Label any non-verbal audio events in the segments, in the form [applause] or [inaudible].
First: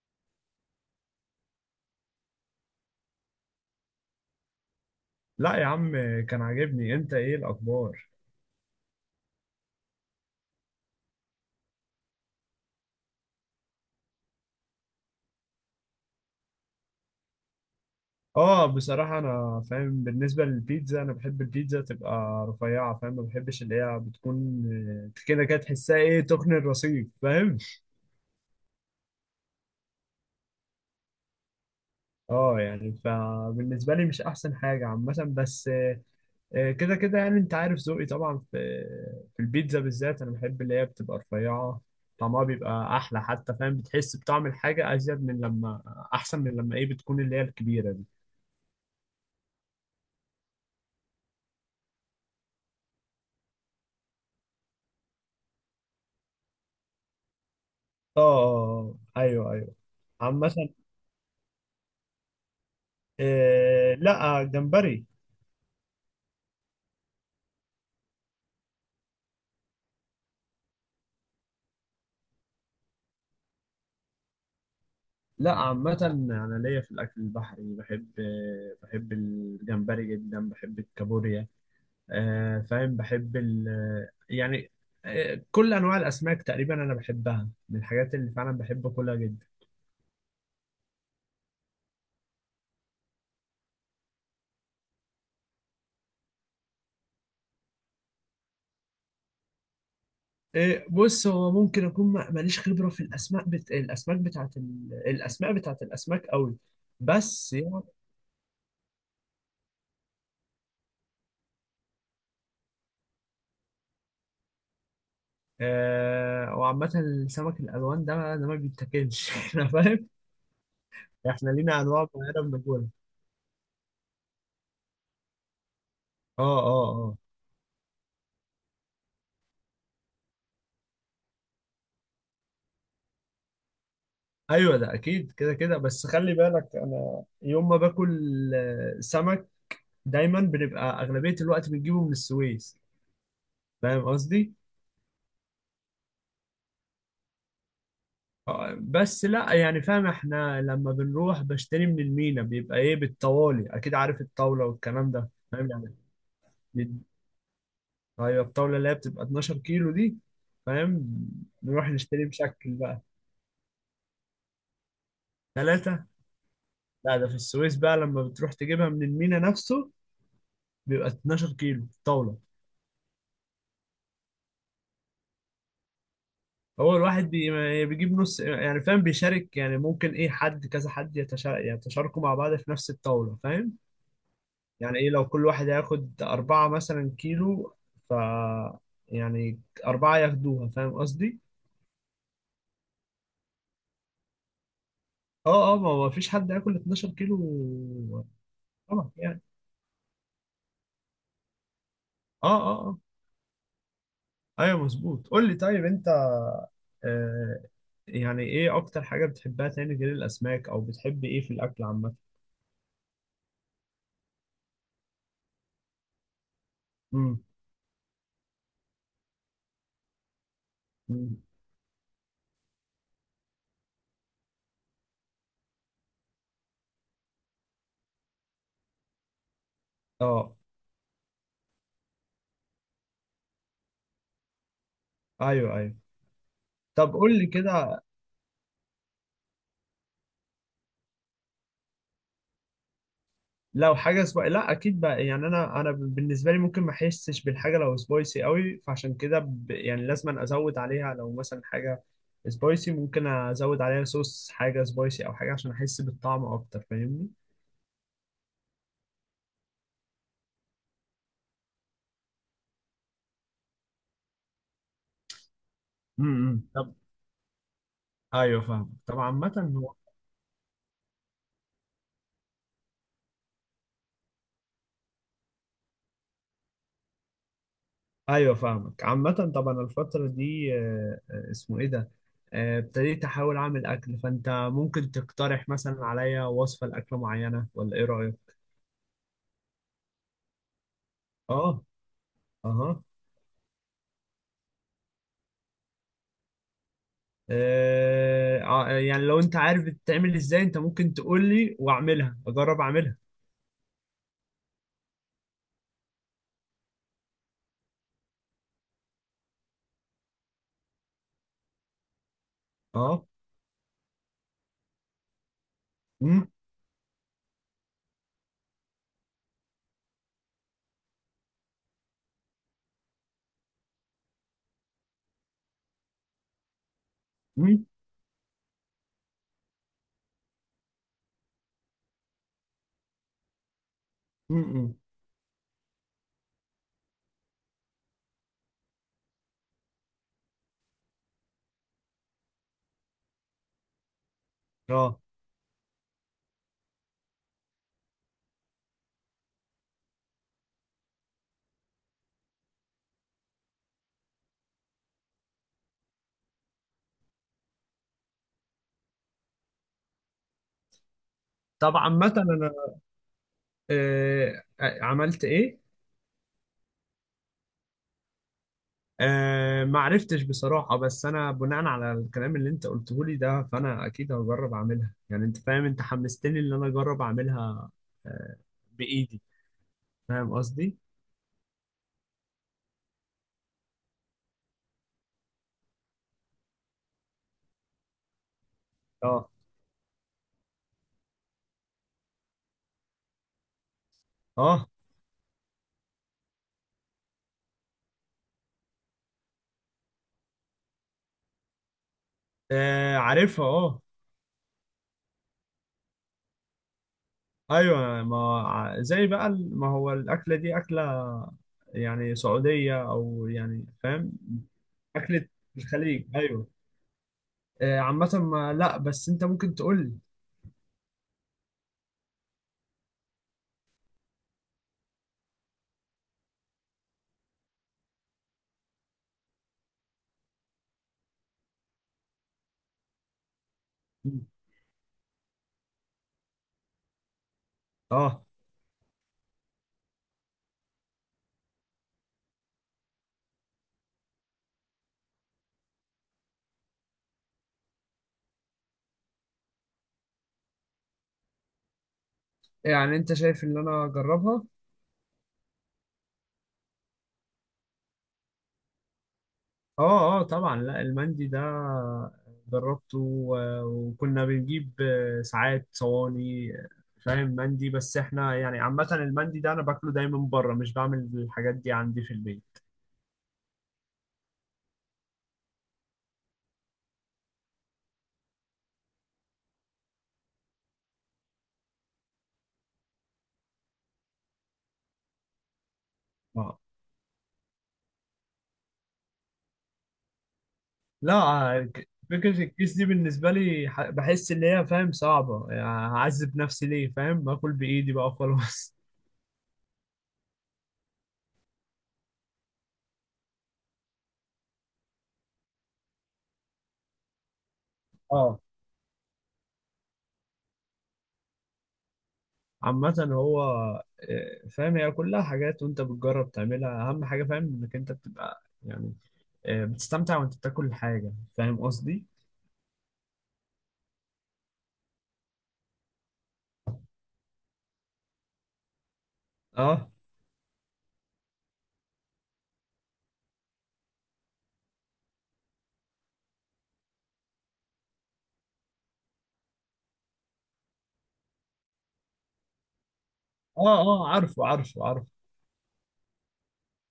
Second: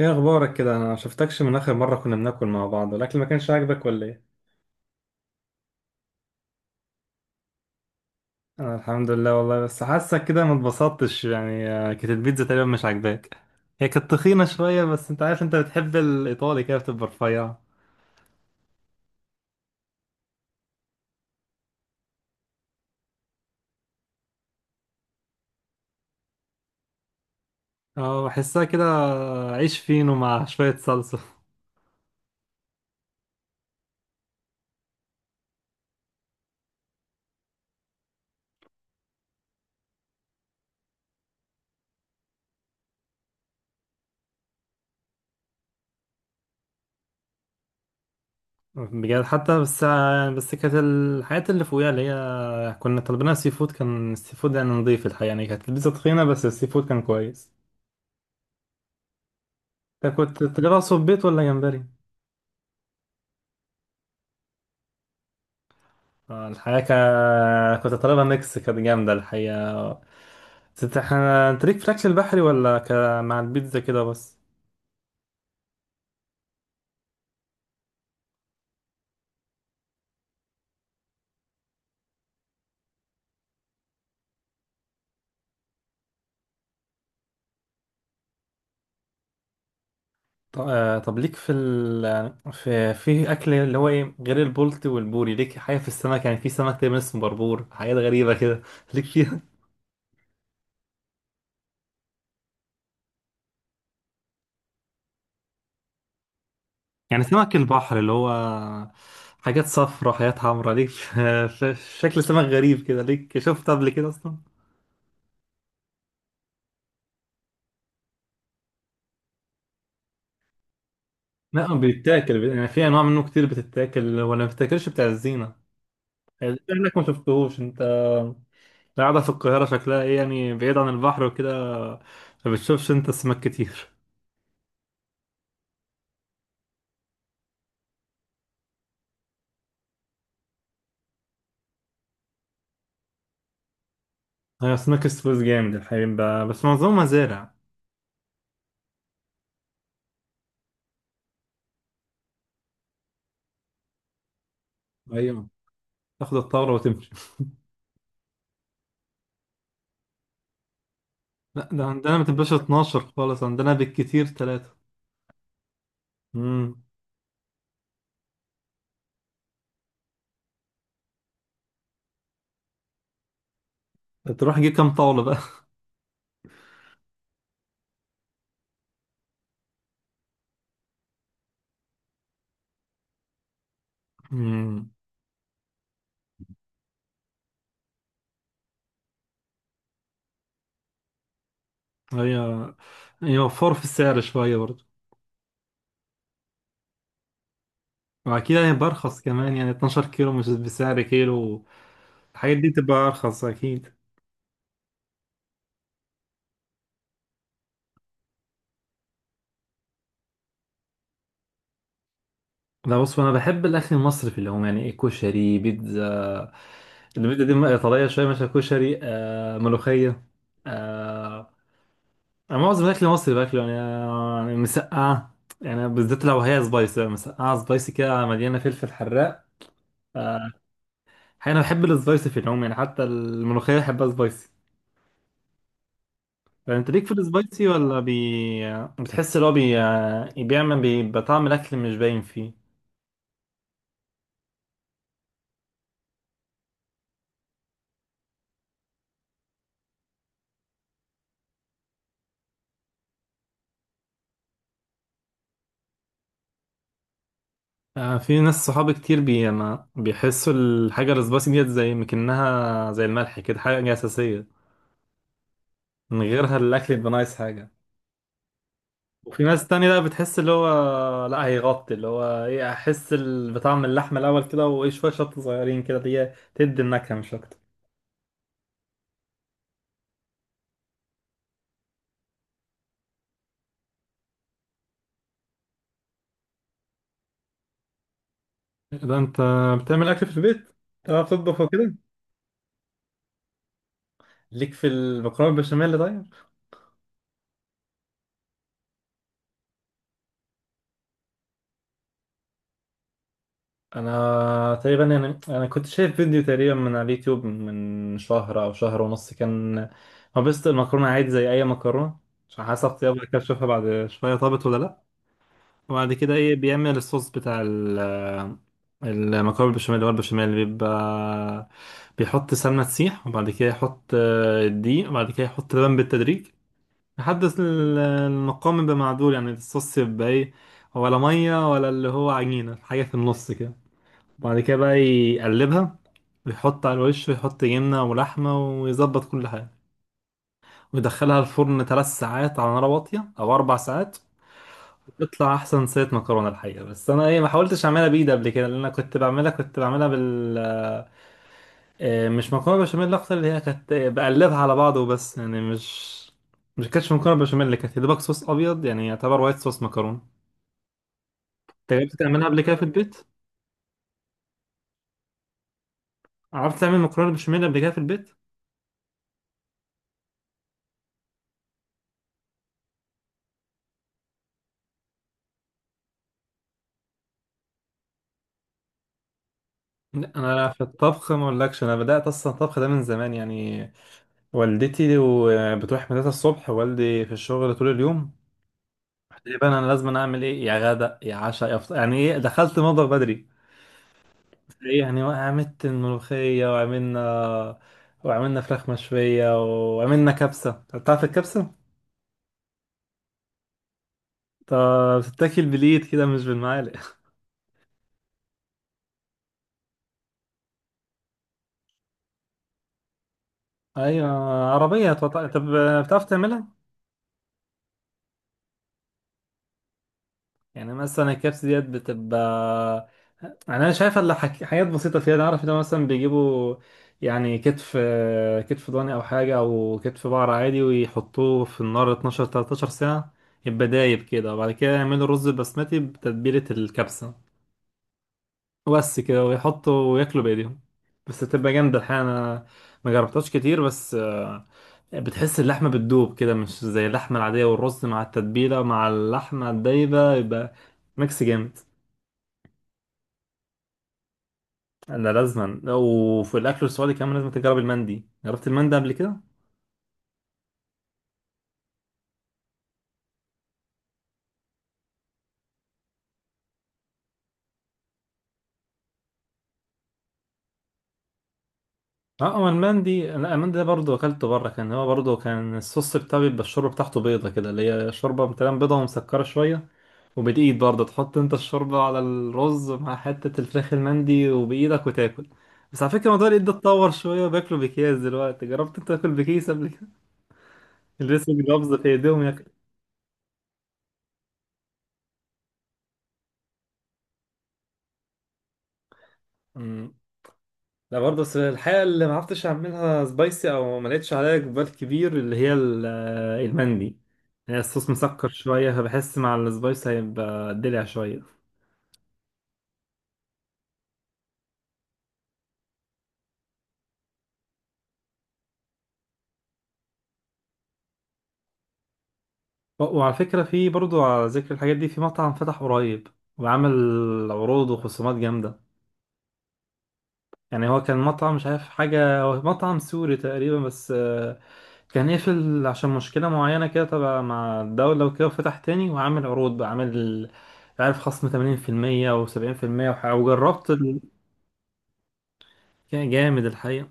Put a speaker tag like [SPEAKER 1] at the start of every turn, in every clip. [SPEAKER 1] ايه اخبارك كده؟ انا ما شفتكش من اخر مره كنا بناكل مع بعض، والاكل ما كانش عاجبك ولا ايه؟
[SPEAKER 2] لا يا عم، كان عاجبني. انت ايه الاخبار؟
[SPEAKER 1] انا الحمد لله والله، بس حاسك كده ما اتبسطتش يعني. كانت البيتزا تقريبا مش عاجباك. هي كانت تخينه شويه، بس انت عارف انت بتحب الايطالي كده بتبقى رفيعه.
[SPEAKER 2] اه، بصراحة انا فاهم. بالنسبة للبيتزا انا بحب البيتزا تبقى رفيعة، فاهم، ما بحبش اللي هي بتكون كده كده، تحسها ايه، تخن الرصيف، فاهم.
[SPEAKER 1] اه، بحسها كده. عيش فينو مع شويه صلصه.
[SPEAKER 2] اه يعني فبالنسبة لي مش احسن حاجة عامة، بس كده كده يعني انت عارف ذوقي طبعا في البيتزا بالذات. انا بحب اللي هي بتبقى رفيعة، طعمها بيبقى احلى حتى، فاهم، بتحس بطعم الحاجة ازيد من لما، احسن من لما ايه بتكون اللي هي الكبيرة دي.
[SPEAKER 1] بجد حتى، بس يعني بس كانت الحاجات اللي فوقيها اللي هي كنا طالبينها سي فود، كان السي فود يعني نضيف الحقيقه، يعني كانت البيتزا تخينه بس السي فود كان كويس.
[SPEAKER 2] اه، آه، آه. ايوه ايوه.
[SPEAKER 1] انت كنت
[SPEAKER 2] عامة،
[SPEAKER 1] تجيبها صبيت ولا جمبري؟
[SPEAKER 2] آه، لا، جمبري.
[SPEAKER 1] الحقيقة كنت طالبها ميكس، كانت جامدة الحقيقة. بس انت ليك في الأكل البحري ولا مع البيتزا كده بس؟
[SPEAKER 2] لا عامة، انا ليا في الاكل البحري، بحب، بحب الجمبري جدا، بحب الكابوريا. آه، فاهم، بحب ال يعني، كل انواع الاسماك تقريبا انا بحبها، من الحاجات اللي فعلا بحب اكلها جدا.
[SPEAKER 1] طب، ليك في ال... في في أكل اللي هو ايه، غير البولتي والبوري، ليك حاجة في السمك؟ يعني في سمك تقريبا اسمه بربور، حاجات غريبة كده [laughs] ليك فيها؟
[SPEAKER 2] آه، بص، هو ممكن اكون ماليش خبرة في الاسماك، الاسماك بتاعت الاسماء بتاعت الاسماك قوي،
[SPEAKER 1] يعني
[SPEAKER 2] بس
[SPEAKER 1] سمك
[SPEAKER 2] يعني.
[SPEAKER 1] البحر اللي هو حاجات صفرا، حاجات حمرا، ليك [laughs] في شكل سمك غريب كده، ليك شفت قبل كده أصلا؟
[SPEAKER 2] آه، وعامة السمك الألوان ده ده ما بيتاكلش [laughs] احنا فاهم، احنا
[SPEAKER 1] لا،
[SPEAKER 2] لينا أنواع معينة
[SPEAKER 1] بيتاكل، يعني في
[SPEAKER 2] بناكلها.
[SPEAKER 1] أنواع منه كتير بتتاكل ولا ما بتتاكلش، بتاع الزينة.
[SPEAKER 2] اه اه
[SPEAKER 1] انك ما
[SPEAKER 2] اه.
[SPEAKER 1] شفتهوش انت قاعدة في القاهرة شكلها ايه، يعني بعيد عن البحر وكده، ما بتشوفش انت سمك كتير.
[SPEAKER 2] ايوه ده اكيد، كده كده، بس خلي بالك، انا يوم ما باكل سمك دايما بنبقى اغلبية الوقت بنجيبه من السويس، فاهم قصدي.
[SPEAKER 1] [laughs] هي اسماك السويس جامد الحقيقة، بس معظمها مزارع.
[SPEAKER 2] بس لا، يعني فاهم، احنا لما بنروح بشتري من المينا بيبقى ايه بالطوالي، اكيد عارف الطاولة والكلام ده،
[SPEAKER 1] ايوه،
[SPEAKER 2] فاهم يعني.
[SPEAKER 1] تاخد الطاولة
[SPEAKER 2] بي-
[SPEAKER 1] وتمشي.
[SPEAKER 2] ايوه، الطاولة اللي هي بتبقى 12 كيلو دي، فاهم.
[SPEAKER 1] لا، ده
[SPEAKER 2] نروح
[SPEAKER 1] عندنا ما
[SPEAKER 2] نشتري
[SPEAKER 1] تبقاش
[SPEAKER 2] بشكل
[SPEAKER 1] 12
[SPEAKER 2] بقى.
[SPEAKER 1] خالص، عندنا بالكتير ثلاثة.
[SPEAKER 2] ثلاثة؟
[SPEAKER 1] امم.
[SPEAKER 2] لا، ده في السويس بقى لما بتروح تجيبها من المينا نفسه بيبقى 12 كيلو طاولة.
[SPEAKER 1] تروح تجيب كام طاولة بقى؟
[SPEAKER 2] هو الواحد بيجيب نص، يعني فاهم، بيشارك، يعني ممكن ايه حد كذا، حد يتشاركوا مع بعض في نفس الطاولة، فاهم
[SPEAKER 1] [laughs] امم.
[SPEAKER 2] يعني، ايه لو كل واحد هياخد أربعة مثلا كيلو، ف يعني، أربعة ياخدوها، فاهم قصدي؟
[SPEAKER 1] هي يوفر في السعر شوية برضه.
[SPEAKER 2] اه اه، ما هو مفيش حد هياكل 12 كيلو.
[SPEAKER 1] وأكيد هيبقى
[SPEAKER 2] طبعا
[SPEAKER 1] أرخص
[SPEAKER 2] يعني.
[SPEAKER 1] كمان، يعني 12 كيلو مش بسعر كيلو.
[SPEAKER 2] اه
[SPEAKER 1] الحاجات دي
[SPEAKER 2] اه
[SPEAKER 1] تبقى
[SPEAKER 2] اه.
[SPEAKER 1] أرخص أكيد.
[SPEAKER 2] ايوه مظبوط. قول لي طيب، انت، آه يعني، ايه اكتر حاجة بتحبها تاني غير الاسماك، او بتحب ايه في الاكل عامة؟
[SPEAKER 1] لا، بص انا بحب الاكل المصري في العموم، يعني ايه، كشري، بيتزا.
[SPEAKER 2] امم.
[SPEAKER 1] البيتزا دي ايطاليه شويه، مثلا كشري، ملوخيه.
[SPEAKER 2] أمم.
[SPEAKER 1] آه. انا معظم الاكل المصري باكله، يعني يعني مسقعه. يعني بالذات لو هي سبايسي، مسقعه سبايسي كده مليانه فلفل حراق. آه.
[SPEAKER 2] اه،
[SPEAKER 1] حقيقة انا بحب السبايسي في العموم، يعني حتى الملوخيه بحبها سبايسي.
[SPEAKER 2] ايوه ايوه.
[SPEAKER 1] فانت ليك في
[SPEAKER 2] طب قول لي
[SPEAKER 1] السبايسي، ولا
[SPEAKER 2] كده،
[SPEAKER 1] بتحس اللي هو بيعمل بطعم الاكل مش باين فيه؟
[SPEAKER 2] لو حاجة سبايسي، لا اكيد بقى، يعني انا بالنسبة لي ممكن ما احسش بالحاجة لو سبايسي قوي، فعشان كده يعني لازم ازود عليها، لو مثلا حاجة سبايسي ممكن ازود عليها صوص، حاجة سبايسي او حاجة عشان احس بالطعم اكتر، فاهمني.
[SPEAKER 1] في ناس صحابي كتير ما بيحسوا الحاجة السبايسي ديت، زي مكنها زي الملح كده، حاجة أساسية، من
[SPEAKER 2] امم.
[SPEAKER 1] غيرها
[SPEAKER 2] أمم.
[SPEAKER 1] الأكل
[SPEAKER 2] طب،
[SPEAKER 1] يبقى ناقص حاجة.
[SPEAKER 2] ايوه فاهم طبعا،
[SPEAKER 1] وفي
[SPEAKER 2] عامة.
[SPEAKER 1] ناس تانية بقى بتحس اللي هو، لا هيغطي اللي هو إيه، أحس بطعم اللحمة الأول كده، وإيه شوية شطة صغيرين كده اللي هي تدي النكهة مش أكتر.
[SPEAKER 2] ايوه فاهمك عامة، طبعا الفترة دي اسمه ايه ده، ابتديت احاول اعمل اكل، فانت ممكن تقترح مثلا عليا وصفة لاكلة معينة، ولا ايه رأيك؟
[SPEAKER 1] إيه ده، أنت بتعمل أكل في البيت؟ بتعرف تطبخ
[SPEAKER 2] اه.
[SPEAKER 1] وكده؟
[SPEAKER 2] اها.
[SPEAKER 1] ليك في المكرونة البشاميل طيب؟
[SPEAKER 2] يعني لو انت عارف بتتعمل ازاي، انت ممكن تقول لي واعملها، اجرب اعملها.
[SPEAKER 1] انا تقريبا يعني انا كنت شايف فيديو تقريبا من على اليوتيوب من شهر او شهر ونص، كان مبسط المكرونه عادي زي اي مكرونه، عشان حسب طيابها
[SPEAKER 2] اه.
[SPEAKER 1] كده اشوفها بعد شويه طابت ولا لا. وبعد كده
[SPEAKER 2] امم.
[SPEAKER 1] ايه، بيعمل الصوص بتاع المكرونه بالبشاميل، اللي هو البشاميل اللي بيبقى بيحط سمنه تسيح، وبعد كده يحط الدقيق، وبعد كده يحط لبن بالتدريج لحد
[SPEAKER 2] امم.
[SPEAKER 1] المقام يبقى معدول، يعني الصوص يبقى ايه، ولا ميه ولا اللي هو عجينه، حاجه في النص كده. وبعد كده
[SPEAKER 2] امم.
[SPEAKER 1] بقى يقلبها ويحط على الوش، ويحط جبنة ولحمة ويظبط كل حاجة، ويدخلها الفرن ثلاث ساعات على نار واطية أو أربع ساعات،
[SPEAKER 2] اه.
[SPEAKER 1] وتطلع أحسن صينية مكرونة الحقيقة. بس أنا إيه ما حاولتش أعملها بإيدي قبل كده، لأن أنا كنت بعملها مش مكرونة بشاميل أكتر، اللي هي كانت بقلبها على بعض وبس، يعني مش كانتش مكرونة بشاميل، اللي كانت يا دوبك صوص أبيض يعني، يعتبر وايت صوص مكرونة.
[SPEAKER 2] طب
[SPEAKER 1] أنت جربت
[SPEAKER 2] عامة
[SPEAKER 1] تعملها قبل
[SPEAKER 2] انا،
[SPEAKER 1] كده في البيت؟
[SPEAKER 2] عملت ايه؟
[SPEAKER 1] عرفت تعمل مكرونة بشاميل قبل كده في البيت؟
[SPEAKER 2] أه، ما عرفتش بصراحة، بس أنا بناء على الكلام اللي أنت قلته لي ده، فأنا أكيد هجرب أعملها، يعني أنت فاهم، أنت حمستني إن أنا أجرب أعملها، أه، بإيدي،
[SPEAKER 1] لا،
[SPEAKER 2] فاهم
[SPEAKER 1] انا في
[SPEAKER 2] قصدي؟
[SPEAKER 1] الطبخ ما اقولكش، انا بدات اصلا الطبخ ده من زمان يعني. والدتي بتروح مدرسه الصبح، والدي في الشغل طول اليوم، قلت
[SPEAKER 2] أه.
[SPEAKER 1] لي بقى انا لازم اعمل ايه، يا غدا يا عشاء يا فطار، يعني ايه، دخلت المطبخ بدري.
[SPEAKER 2] أه.
[SPEAKER 1] ايه يعني، عملت الملوخيه، وعملنا فراخ مشويه، وعملنا كبسه. تعرف الكبسه؟
[SPEAKER 2] آه، عارفها، أه.
[SPEAKER 1] طب، بتتاكل بالايد كده مش بالمعالق [laughs]
[SPEAKER 2] أيوه، ما زي بقى ما هو الأكلة دي أكلة، يعني سعودية، أو يعني
[SPEAKER 1] ايوه،
[SPEAKER 2] فاهم،
[SPEAKER 1] عربيه. طب،
[SPEAKER 2] أكلة
[SPEAKER 1] طب، بتعرف
[SPEAKER 2] الخليج، أيوه.
[SPEAKER 1] تعملها؟
[SPEAKER 2] عامة ما لا، بس أنت ممكن تقول
[SPEAKER 1] يعني مثلا الكبس ديت بتبقى، يعني انا شايف اللي حاجات بسيطه فيها، انا عارف ان هو مثلا بيجيبوا يعني كتف، كتف ضاني او حاجه، او كتف بقر عادي، ويحطوه في النار 12 13 ساعه، يبقى دايب
[SPEAKER 2] لي.
[SPEAKER 1] كده. وبعد كده يعملوا رز بسمتي بتتبيله الكبسه،
[SPEAKER 2] أه،
[SPEAKER 1] وبس كده، ويحطوا وياكلوا بايديهم. بس تبقى جامده الحقيقه، انا ما جربتهاش كتير بس بتحس اللحمه بتدوب كده، مش زي اللحمه العاديه، والرز مع التتبيله مع اللحمه الدايبه يبقى ميكس جامد.
[SPEAKER 2] يعني أنت شايف إن أنا أجربها؟
[SPEAKER 1] ده لازما. وفي الاكل السعودي كمان لازم تجرب المندي، جربت المندي قبل كده؟
[SPEAKER 2] اه اه طبعا. لا، المندي ده جربته وكنا بنجيب ساعات صواني، فاهم مندي، بس احنا يعني عامة المندي ده انا باكله دايما بره، مش بعمل الحاجات دي عندي في
[SPEAKER 1] اه، هو
[SPEAKER 2] البيت.
[SPEAKER 1] المندي، لا المندي ده برضه اكلته بره، كان هو برضه كان الصوص بتاعه بيبقى الشوربه بتاعته بيضه كده، اللي هي شوربه مثلا بيضه ومسكره شويه، وبالايد برضه تحط انت الشوربه على الرز مع حته الفراخ المندي وبايدك وتاكل. بس على فكره، موضوع الايد ده
[SPEAKER 2] اه.
[SPEAKER 1] اتطور شويه وبياكلوا بكيس دلوقتي، جربت انت تاكل بكيس قبل كده؟
[SPEAKER 2] لا،
[SPEAKER 1] اللي لسه جلوفز في ايديهم
[SPEAKER 2] فكرة
[SPEAKER 1] ياكل.
[SPEAKER 2] الكيس دي بالنسبة لي، بحس ان هي فاهم صعبة يعني، هعذب نفسي ليه، فاهم، باكل بايدي بقى خلاص.
[SPEAKER 1] لا برضه، بس الحقيقة اللي ما عرفتش اعملها سبايسي او ما لقيتش عليها اقبال كبير، اللي هي المندي، هي الصوص
[SPEAKER 2] [laughs]
[SPEAKER 1] مسكر
[SPEAKER 2] اه،
[SPEAKER 1] شوية، بحس مع السبايسي هيبقى دلع شوية.
[SPEAKER 2] عامة هو، فاهم، هي كلها حاجات وانت بتجرب تعملها، اهم حاجة فاهم انك انت بتبقى يعني بتستمتع وانت بتاكل الحاجة، فاهم قصدي؟
[SPEAKER 1] و- وعلى فكرة، في برضه على ذكر الحاجات دي، في مطعم فتح قريب وعمل عروض وخصومات جامدة.
[SPEAKER 2] اه
[SPEAKER 1] يعني هو كان مطعم، مش عارف حاجة، هو مطعم سوري تقريبا بس كان قفل عشان مشكلة معينة كده تبع مع الدولة وكده، وفتح تاني وعامل عروض بقى، عامل عارف خصم 80% أو 70%. وجربت
[SPEAKER 2] اه اه، عارفه عارفه عارفه.
[SPEAKER 1] كان جامد الحقيقة.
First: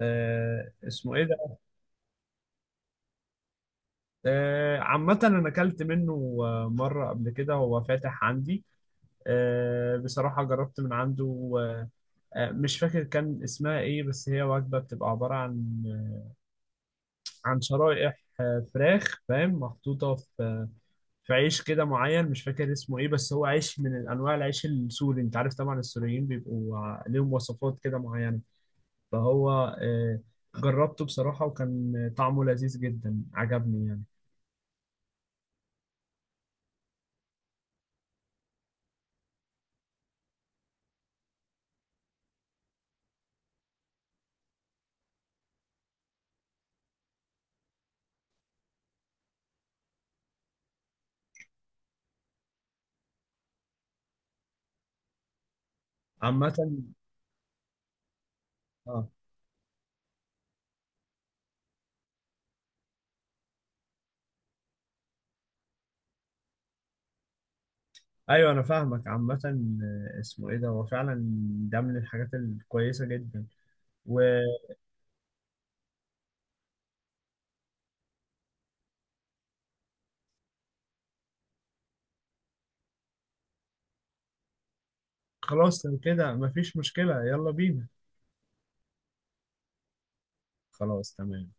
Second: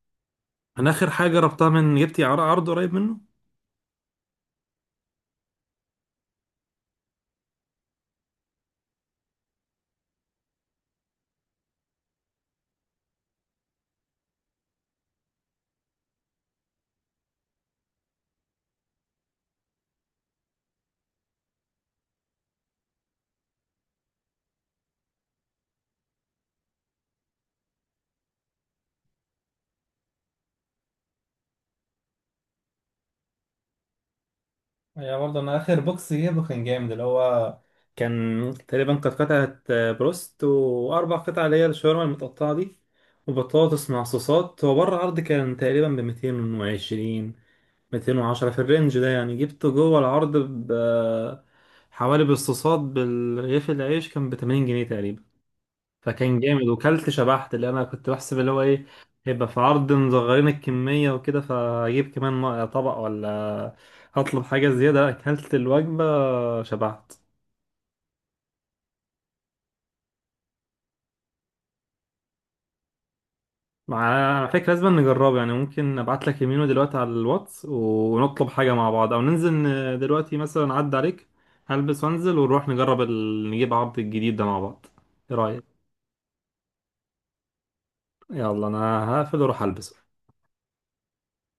[SPEAKER 2] آه،
[SPEAKER 1] أنا آخر
[SPEAKER 2] اسمه ايه
[SPEAKER 1] حاجة
[SPEAKER 2] ده؟
[SPEAKER 1] جربتها من جبتي، عرض قريب منه،
[SPEAKER 2] عامة انا اكلت منه مرة قبل كده، هو فاتح عندي، بصراحة جربت من عنده، مش فاكر كان اسمها ايه، بس هي وجبة بتبقى عبارة عن، عن شرائح فراخ، فاهم، محطوطة في، في عيش كده معين، مش فاكر اسمه ايه، بس هو عيش من انواع العيش السوري. انت عارف طبعا السوريين بيبقوا ليهم وصفات كده معينة، فهو آه، جربته بصراحة، وكان طعمه لذيذ جدا، عجبني يعني.
[SPEAKER 1] يا برضه. انا اخر بوكس جيبه كان جامد، اللي هو كان تقريبا، كانت قطعة بروست واربع قطع اللي هي الشاورما المتقطعة دي، وبطاطس مع صوصات. هو بره العرض كان تقريبا ب 220، 210 في الرينج ده، يعني جبته جوه العرض ب حوالي، بالصوصات بالرغيف، العيش كان ب 80 جنيه تقريبا. فكان
[SPEAKER 2] عامة
[SPEAKER 1] جامد وكلت شبعت، اللي انا كنت بحسب اللي هو ايه،
[SPEAKER 2] اه،
[SPEAKER 1] هيبقى في عرض مصغرين الكمية وكده فاجيب كمان طبق، ولا هطلب حاجة زيادة. لا، اكلت الوجبة شبعت.
[SPEAKER 2] ايوه انا فاهمك عامة، اسمه ايه ده، هو فعلا ده من الحاجات الكويسة جدا.
[SPEAKER 1] مع، على فكرة لازم نجربه، يعني ممكن ابعت لك يمينه دلوقتي على الواتس ونطلب حاجة مع بعض، او ننزل دلوقتي مثلا عدى عليك هلبس وانزل ونروح نجرب نجيب عرض الجديد ده مع بعض. ايه رأيك؟
[SPEAKER 2] وخلاص لو كده مفيش مشكلة، يلا بينا.
[SPEAKER 1] يلا، انا هقفل واروح البس.
[SPEAKER 2] خلاص تمام.